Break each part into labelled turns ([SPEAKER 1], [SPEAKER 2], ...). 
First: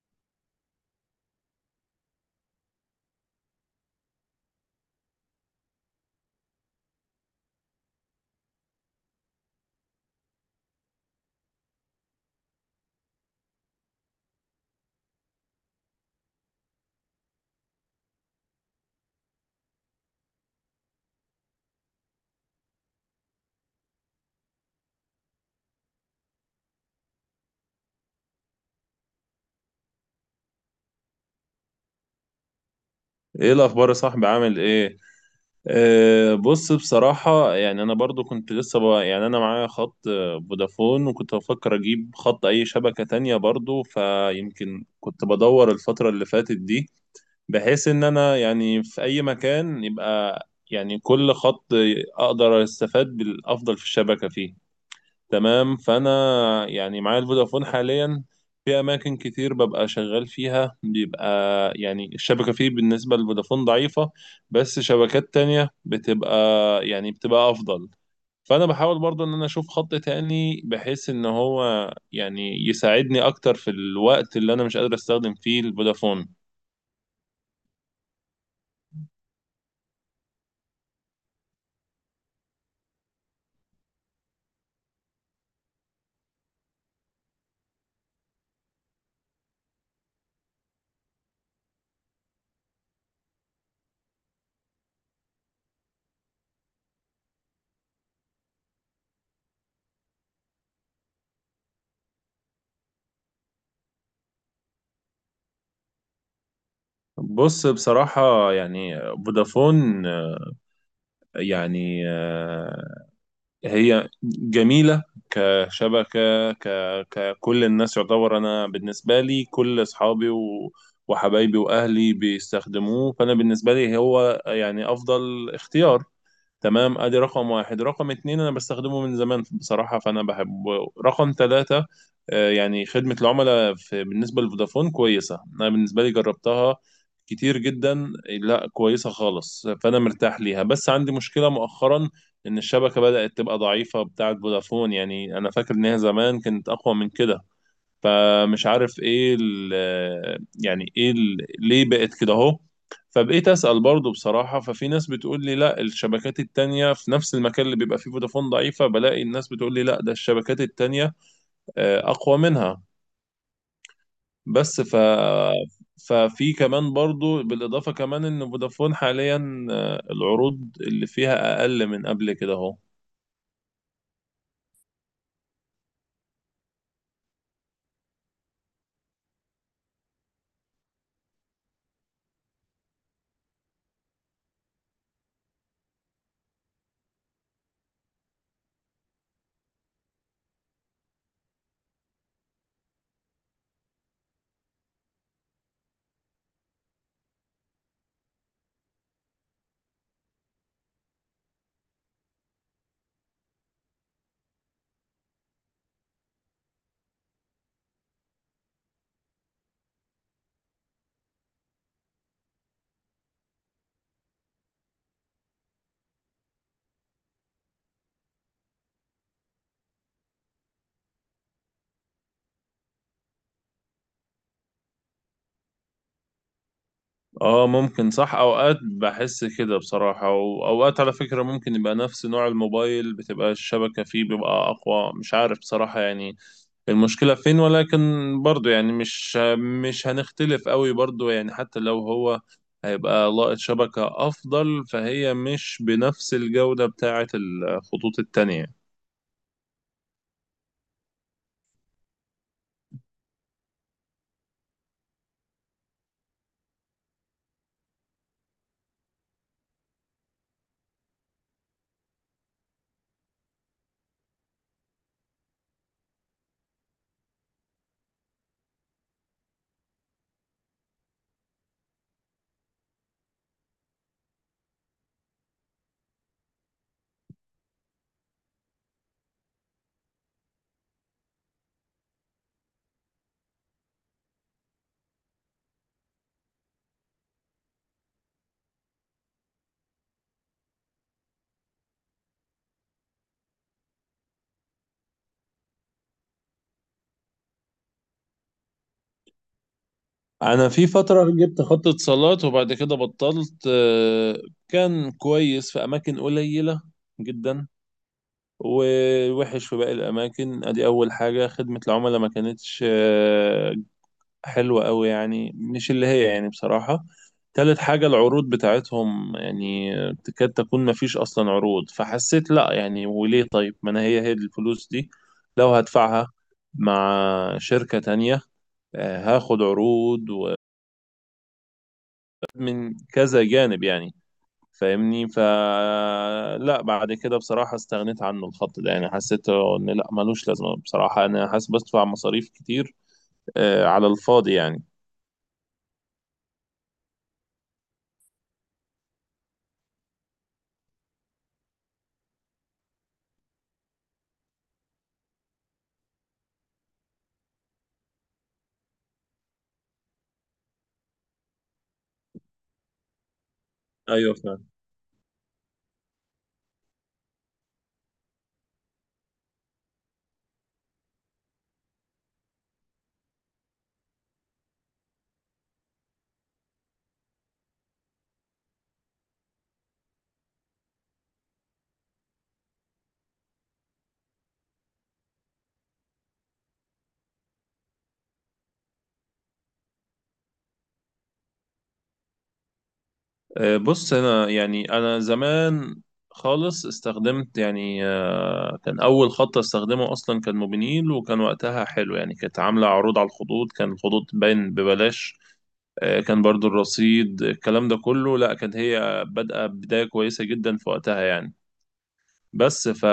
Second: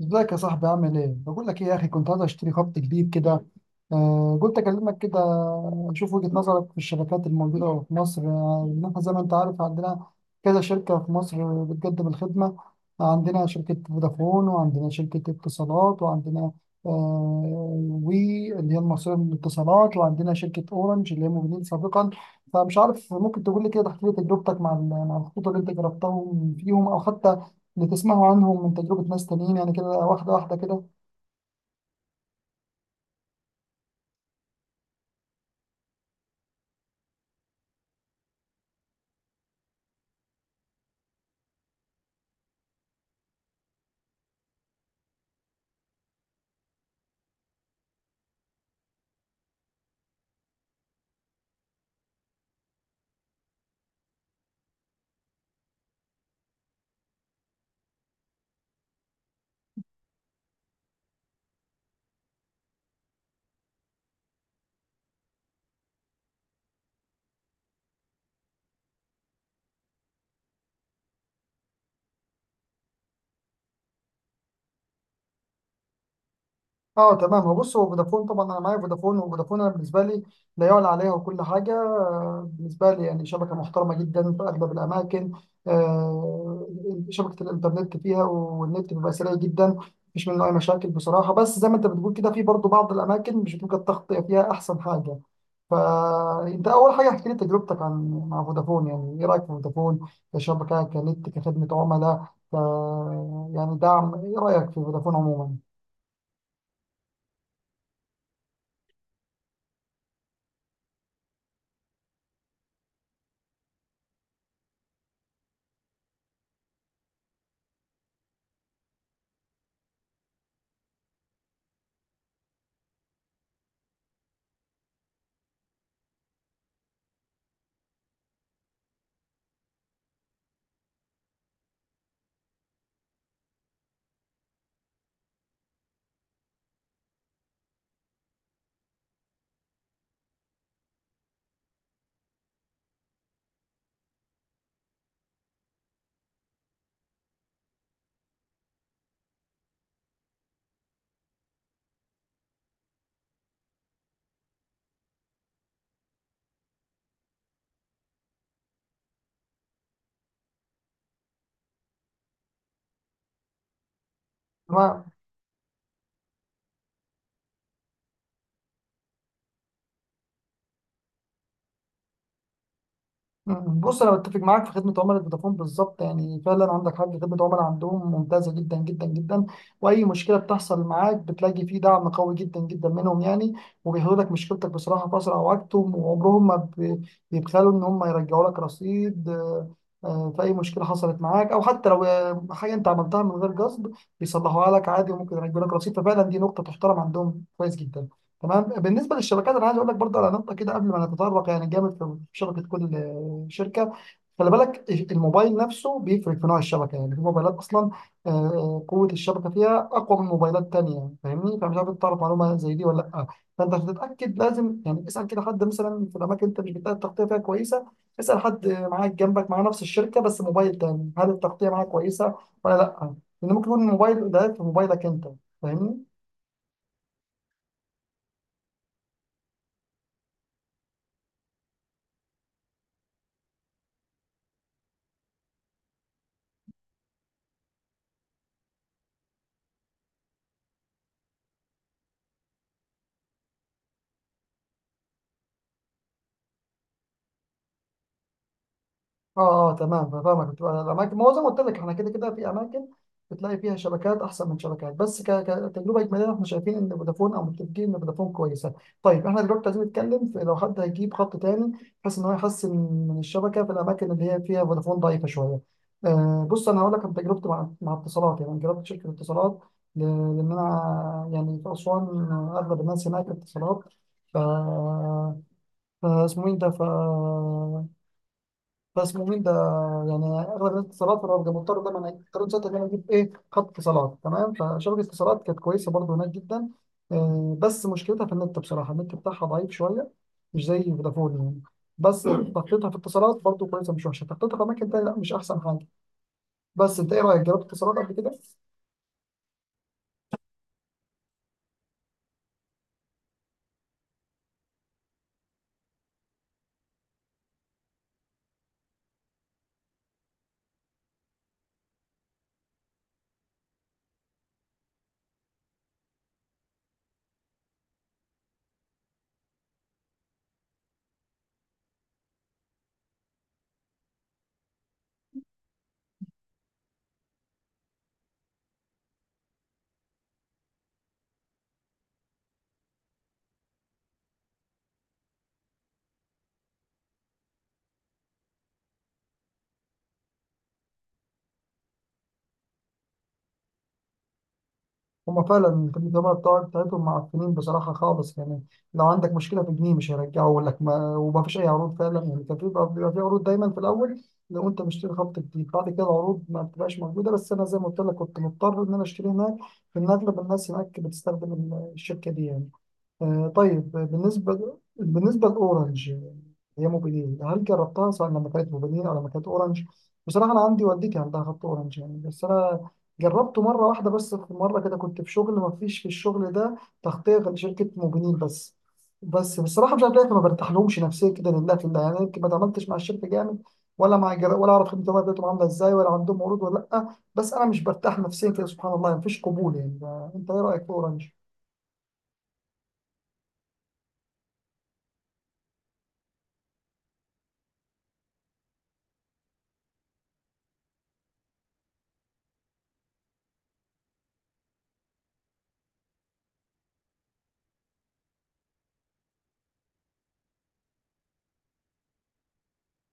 [SPEAKER 1] ازيك يا صاحبي؟ عامل ايه؟ بقول لك ايه يا اخي، كنت عايز اشتري خط جديد كده. قلت اكلمك كده، اشوف وجهة نظرك في الشبكات الموجودة في مصر. ان احنا زي ما انت عارف، عندنا كذا شركة في مصر بتقدم الخدمة. عندنا شركة فودافون، وعندنا شركة اتصالات، وعندنا وي اللي هي المصرية للاتصالات، وعندنا شركة اورنج اللي هي موجودين سابقا. فمش عارف، ممكن تقول لي كده، تحكي لي تجربتك مع مع الخطوط اللي انت جربتهم فيهم، او حتى بتسمعوا عنهم من تجربة ناس تانيين، يعني كده واحدة واحدة كده.
[SPEAKER 2] ايه الاخبار يا صاحبي، عامل ايه؟ بص بصراحة يعني انا برضو كنت لسه يعني انا معايا خط فودافون، وكنت بفكر اجيب خط اي شبكة تانية برضو، فيمكن كنت بدور الفترة اللي فاتت دي، بحيث ان انا يعني في اي مكان يبقى يعني كل خط اقدر استفاد بالافضل في الشبكة فيه. تمام، فانا يعني معايا الفودافون حاليا، في اماكن كتير ببقى شغال فيها بيبقى يعني الشبكه فيه بالنسبه للفودافون ضعيفه، بس شبكات تانية بتبقى يعني بتبقى افضل. فانا بحاول برضو ان انا اشوف خط تاني بحيث ان هو يعني يساعدني اكتر في الوقت اللي انا مش قادر استخدم فيه الفودافون.
[SPEAKER 1] اه تمام، هو بص، هو فودافون طبعا انا معايا فودافون، وفودافون انا بالنسبه لي لا يعلى عليها وكل حاجه. بالنسبه لي يعني شبكه محترمه جدا في اغلب الاماكن. آه، شبكه الانترنت فيها والنت بيبقى سريع جدا، مفيش منه اي مشاكل بصراحه. بس زي ما انت بتقول كده، في برضه بعض الاماكن مش بتبقى التغطيه فيها احسن حاجه. فانت اول حاجه احكي لي تجربتك عن مع فودافون، يعني ايه رايك في فودافون كشبكه، كنت كخدمه عملاء، ك يعني دعم، ايه رايك في فودافون عموما؟
[SPEAKER 2] بص بصراحة يعني فودافون يعني هي جميلة كشبكة ك... ككل الناس، يعتبر أنا بالنسبة لي كل أصحابي وحبايبي وأهلي بيستخدموه، فأنا بالنسبة لي هو يعني أفضل اختيار. تمام، ادي رقم واحد. رقم اتنين انا بستخدمه من زمان بصراحة فانا بحبه. رقم تلاتة يعني خدمة العملاء في بالنسبة لفودافون كويسة، انا بالنسبة لي جربتها كتير جدا، لا كويسة خالص، فانا مرتاح ليها. بس عندي مشكلة مؤخرا ان الشبكة بدأت تبقى ضعيفة بتاعة فودافون، يعني انا فاكر ان هي زمان كانت اقوى من كده. فمش عارف ايه ال يعني ايه ال ليه بقت كده اهو. فبقيت اسال برضه بصراحه، ففي ناس بتقول لي لا، الشبكات التانيه في نفس المكان اللي بيبقى فيه فودافون ضعيفه بلاقي الناس بتقول لي لا، ده الشبكات التانيه اقوى منها. بس ف ففي كمان برضو، بالإضافة كمان إن فودافون حاليا العروض اللي فيها أقل من قبل كده أهو.
[SPEAKER 1] بص انا بتفق معاك في خدمه عملاء فودافون بالظبط، يعني فعلا عندك حق، خدمه عملاء عندهم ممتازه جدا جدا جدا. واي مشكله بتحصل معاك بتلاقي فيه دعم قوي جدا جدا منهم يعني، وبيحلوا لك مشكلتك بصراحه في اسرع وقت، وعمرهم ما بيبخلوا ان هم يرجعوا لك رصيد. في اي مشكله حصلت معاك، او حتى لو حاجه انت عملتها من غير قصد بيصلحوها لك عادي، وممكن يرجعوا لك رصيد. ففعلا دي نقطه تحترم عندهم كويس جدا. تمام، بالنسبه للشبكات انا عايز اقول لك برضه على نقطه كده قبل ما نتطرق يعني جامد في شبكه كل الشركه، خلي بالك الموبايل نفسه بيفرق في نوع الشبكه. يعني في موبايلات اصلا قوه الشبكه فيها اقوى من موبايلات تانية، فاهمني؟ فمش عارف إنت تعرف معلومه زي دي ولا لا. فانت عشان تتاكد لازم يعني اسال كده حد مثلا في الاماكن انت مش بتلاقي التغطيه فيها كويسه، اسال حد معاك جنبك مع نفس الشركه بس موبايل تاني، هل التغطيه معاه كويسه ولا لا؟ لان ممكن يكون الموبايل ضعيف في موبايلك انت، فاهمني؟
[SPEAKER 2] اه ممكن صح، اوقات بحس كده بصراحة، واوقات على فكرة ممكن يبقى نفس نوع الموبايل بتبقى الشبكة فيه بيبقى اقوى، مش عارف بصراحة يعني المشكلة فين. ولكن برضو يعني مش هنختلف قوي برضو، يعني حتى لو هو هيبقى لاقط شبكة افضل فهي مش بنفس الجودة بتاعة الخطوط التانية.
[SPEAKER 1] اه، اه تمام فاهمك. بتبقى الاماكن، ما هو زي ما قلت لك، احنا كده كده في اماكن بتلاقي فيها شبكات احسن من شبكات، بس كتجربه اجماليه احنا شايفين ان فودافون، او متفقين ان فودافون كويسه. طيب احنا دلوقتي عايزين نتكلم في لو حد هيجيب خط تاني بحيث ان هو يحسن من الشبكه في الاماكن اللي هي فيها فودافون ضعيفه شويه. بص انا هقول لك عن تجربتي مع مع اتصالات. يعني أنا جربت شركه اتصالات ل- لان انا يعني في اسوان اغلب الناس هناك اتصالات، ف فاسمه ايه ده ف بس مؤمن ده، يعني اغلب الاتصالات في الرابطه، مضطر دايما اضطريت ساعتها ان انا اجيب ايه خط اتصالات. تمام، فشبكه اتصالات كانت كويسه برضو هناك جدا. بس مشكلتها في النت، بصراحه النت بتاعها ضعيف شويه، مش زي فودافون يعني. بس تخطيطها في اتصالات برضو كويسه، مش وحشه. تخطيطها في اماكن تانيه، لا مش احسن حاجه. بس انت ايه رايك، جربت اتصالات قبل كده؟
[SPEAKER 2] انا في فترة جبت خط اتصالات وبعد كده بطلت. كان كويس في اماكن قليلة جدا، ووحش في باقي الأماكن. أدي أول حاجة خدمة العملاء ما كانتش حلوة أوي، يعني مش اللي هي يعني بصراحة. تالت حاجة العروض بتاعتهم يعني تكاد تكون ما فيش أصلا عروض، فحسيت لأ يعني، وليه؟ طيب ما أنا هي الفلوس دي لو هدفعها مع شركة تانية هاخد عروض ومن كذا جانب يعني، فاهمني؟ فلا، بعد كده بصراحة استغنيت عنه الخط ده، يعني حسيت ان لا ملوش لازمة، بصراحة انا حاسس بدفع مصاريف كتير على الفاضي يعني.
[SPEAKER 1] هما فعلا الجماعة بتاعتهم معفنين بصراحة خالص يعني، لو عندك مشكلة في جنيه مش هيرجعوا لك، ما وما فيش أي عروض فعلا. يعني كان في، بيبقى في عروض دايما في الأول لو أنت مشتري خط جديد، بعد كده العروض ما بتبقاش موجودة. بس أنا زي ما قلت لك كنت مضطر إن أنا أشتري هناك لأن أغلب الناس هناك بتستخدم الشركة دي يعني. طيب،
[SPEAKER 2] ايوه فعلا.
[SPEAKER 1] بالنسبة لأورنج، هي موبينيل، هل جربتها سواء لما كانت موبينيل أو لما كانت أورنج؟ بصراحة أنا عندي والدتي عندها خط أورنج يعني، بس أنا جربته مرة واحدة بس. في مرة كده كنت في شغل، ما فيش في الشغل ده تغطية غير شركة موبينيل بس. بس بصراحة مش عارف ليه ما برتاحلهمش نفسيا كده، لله في الله يعني، يمكن ما اتعاملتش مع الشركة جامد ولا ولا أعرف خدمة بتاعتهم عاملة إزاي، ولا عندهم عروض ولا لأ، بس أنا مش برتاح نفسيا كده، سبحان الله يعني مفيش قبول يعني. أنت إيه رأيك في أورنج؟
[SPEAKER 2] بص انا يعني انا زمان خالص استخدمت يعني كان اول خط استخدمه اصلا كان موبينيل، وكان وقتها حلو يعني، كانت عاملة عروض على الخطوط، كان الخطوط باين ببلاش كان برضو الرصيد الكلام ده كله، لا كانت هي بادئة بداية كويسة جدا في وقتها يعني. بس ف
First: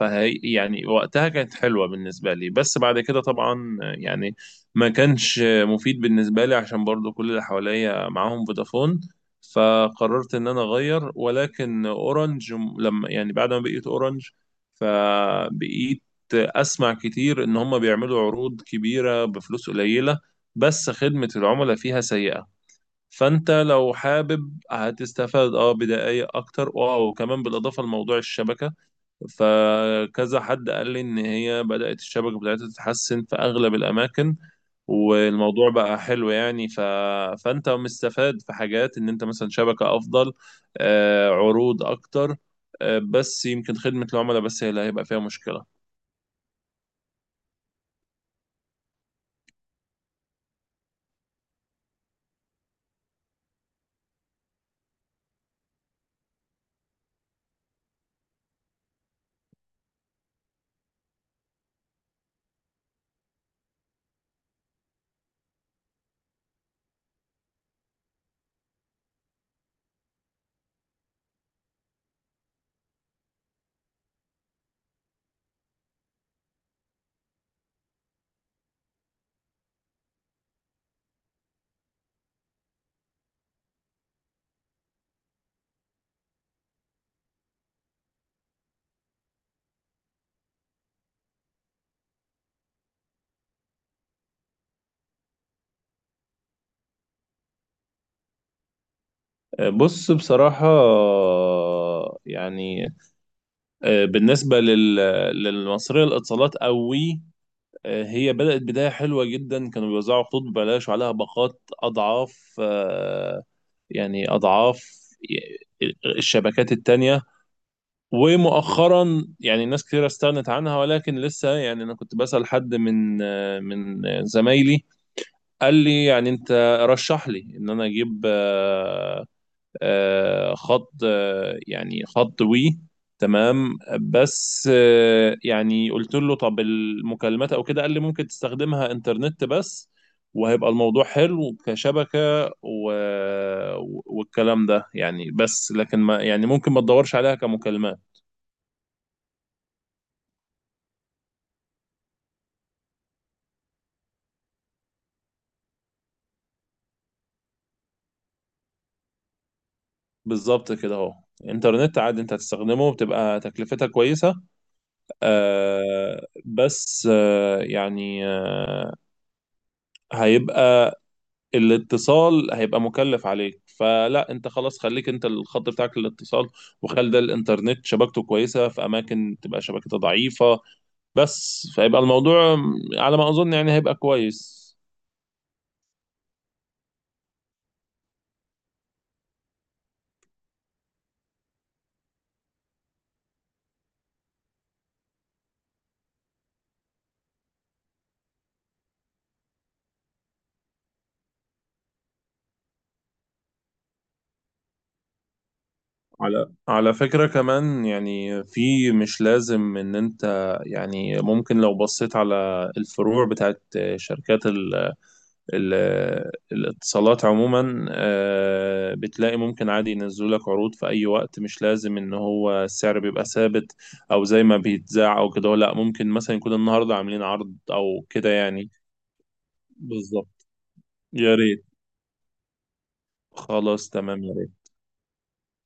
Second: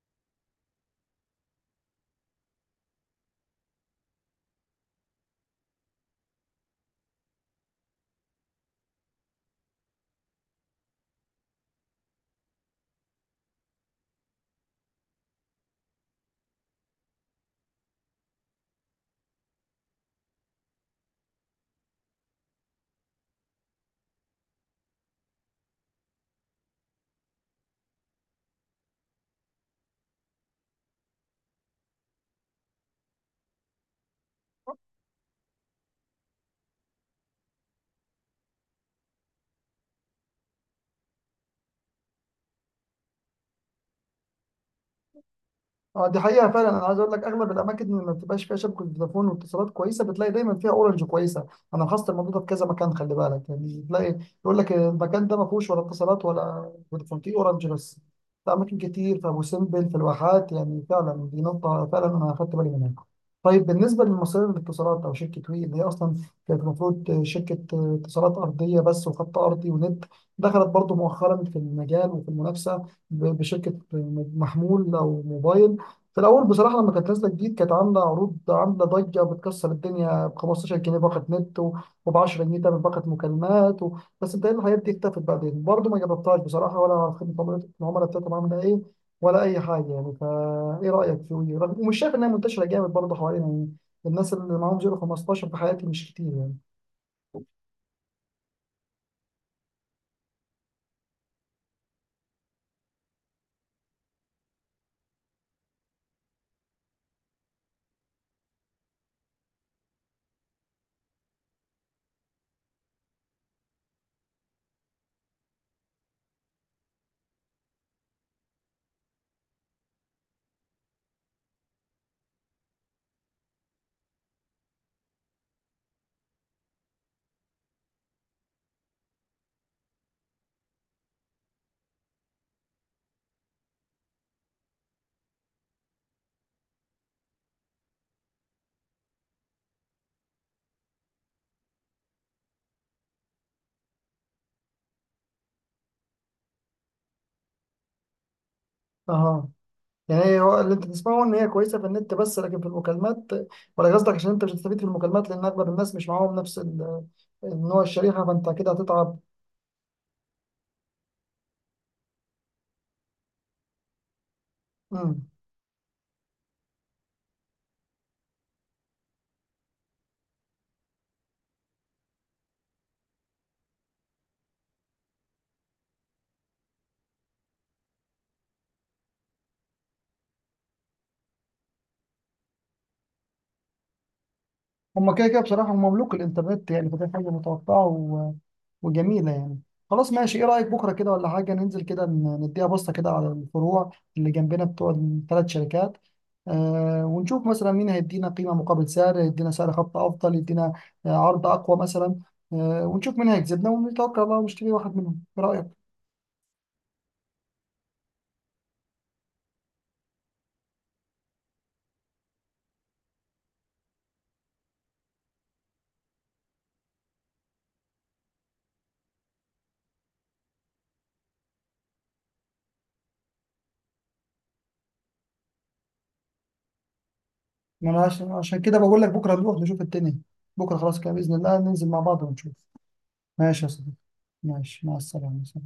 [SPEAKER 2] فهي يعني وقتها كانت حلوة بالنسبة لي، بس بعد كده طبعا يعني ما كانش مفيد بالنسبة لي عشان برضو كل اللي حواليا معاهم فودافون، فقررت ان انا اغير. ولكن اورنج لما يعني بعد ما بقيت اورنج، فبقيت اسمع كتير ان هم بيعملوا عروض كبيرة بفلوس قليلة، بس خدمة العملاء فيها سيئة. فانت لو حابب هتستفاد اه بدقايق اكتر اه، وكمان بالاضافه لموضوع الشبكه، فكذا حد قال لي ان هي بدات الشبكه بتاعتها تتحسن في اغلب الاماكن والموضوع بقى حلو يعني فانت مستفاد في حاجات، ان انت مثلا شبكه افضل عروض اكتر بس يمكن خدمه العملاء بس هي اللي هيبقى فيها مشكله.
[SPEAKER 1] اه دي حقيقة فعلا. انا عايز اقول لك اغلب الاماكن اللي ما بتبقاش فيها شبكة فودافون واتصالات كويسة، بتلاقي دايما فيها اورنج كويسة. انا لاحظت الموضوع ده في كذا مكان. خلي بالك يعني، تلاقي يقول لك المكان ده ما فيهوش ولا اتصالات ولا فودافون، فيه اورنج بس، في اماكن كتير، في ابو سمبل، في الواحات. يعني فعلا دي نقطة فعلا انا اخدت بالي منها. طيب بالنسبة لمصرية الاتصالات او شركة وي، اللي هي اصلا كانت المفروض شركة اتصالات ارضية بس، وخط ارضي ونت، دخلت برضو مؤخرا في المجال وفي المنافسة بشركة محمول او موبايل. في الاول بصراحه لما كانت نازله جديد كانت عامله عروض، عامله ضجه بتكسر الدنيا، ب 15 جنيه باقه نت، وب 10 جنيه تعمل باقه مكالمات بس بتهيألي الحاجات دي اختفت بعدين برضه. ما جربتهاش بصراحه، ولا على خدمه العملاء بتاعتهم عامله ايه ولا اي حاجه يعني. فا ايه رايك في وي؟ ومش شايف انها منتشره جامد برضه حوالينا يعني، الناس اللي معاهم 0 15 في حياتي مش كتير يعني.
[SPEAKER 2] بص بصراحه بالنسبه للمصريه للاتصالات قوي هي بدأت بداية حلوة جدا، كانوا بيوزعوا خطوط ببلاش وعليها باقات أضعاف، يعني أضعاف الشبكات التانية. ومؤخرا يعني ناس كتير استغنت عنها، ولكن لسه يعني أنا كنت بسأل حد من من زمايلي، قال لي يعني أنت رشح لي إن أنا أجيب خض وي. تمام، بس يعني قلت له طب المكالمات او كده، قال لي ممكن تستخدمها انترنت بس وهيبقى الموضوع حلو كشبكة و... والكلام ده يعني، بس لكن ما يعني ممكن ما تدورش عليها كمكالمات.
[SPEAKER 1] اها، يعني هي، هو اللي انت تسمعه ان هي كويسه في النت بس لكن في المكالمات، ولا قصدك عشان انت مش هتستفيد في المكالمات لان اغلب الناس مش معاهم نفس النوع، الشريحه، فانت كده هتتعب؟
[SPEAKER 2] بالظبط كده اهو، انترنت عادي انت هتستخدمه بتبقى تكلفتها كويسة.
[SPEAKER 1] امم
[SPEAKER 2] آه بس آه يعني آه هيبقى الاتصال هيبقى مكلف عليك، فلا انت خلاص خليك انت الخط بتاعك للاتصال، وخلي ده الانترنت شبكته كويسه في اماكن تبقى شبكتها ضعيفه. بس فيبقى الموضوع على ما اظن يعني هيبقى كويس.
[SPEAKER 1] هما كده كده بصراحه هم مملوك الانترنت يعني، فدي حاجه متوقعه وجميلة يعني. خلاص ماشي، ايه رأيك بكرة كده ولا حاجة ننزل كده، نديها بصة كده على الفروع اللي جنبنا بتوع الثلاث شركات. ونشوف مثلا مين هيدينا قيمة مقابل سعر، يدينا سعر خط أفضل، يدينا عرض أقوى مثلا. ونشوف مين هيكسبنا، ونتوكل على الله ونشتري واحد منهم، ايه رأيك؟
[SPEAKER 2] على على فكرة كمان يعني في مش لازم ان انت يعني، ممكن لو بصيت على الفروع بتاعت شركات الاتصالات عموما بتلاقي ممكن عادي ينزلوا لك عروض في اي وقت، مش لازم ان هو السعر بيبقى ثابت او زي ما بيتذاع او كده، لا ممكن مثلا يكون النهارده عاملين عرض
[SPEAKER 1] ما أنا
[SPEAKER 2] او كده
[SPEAKER 1] عشان
[SPEAKER 2] يعني.
[SPEAKER 1] كده بقول لك بكرة نروح نشوف الدنيا.
[SPEAKER 2] بالظبط.
[SPEAKER 1] بكرة خلاص كده بإذن
[SPEAKER 2] يا
[SPEAKER 1] الله
[SPEAKER 2] ريت،
[SPEAKER 1] ننزل مع بعض ونشوف. ماشي يا
[SPEAKER 2] خلاص
[SPEAKER 1] صديقي،
[SPEAKER 2] تمام.
[SPEAKER 1] ماشي، مع السلامة، سلام.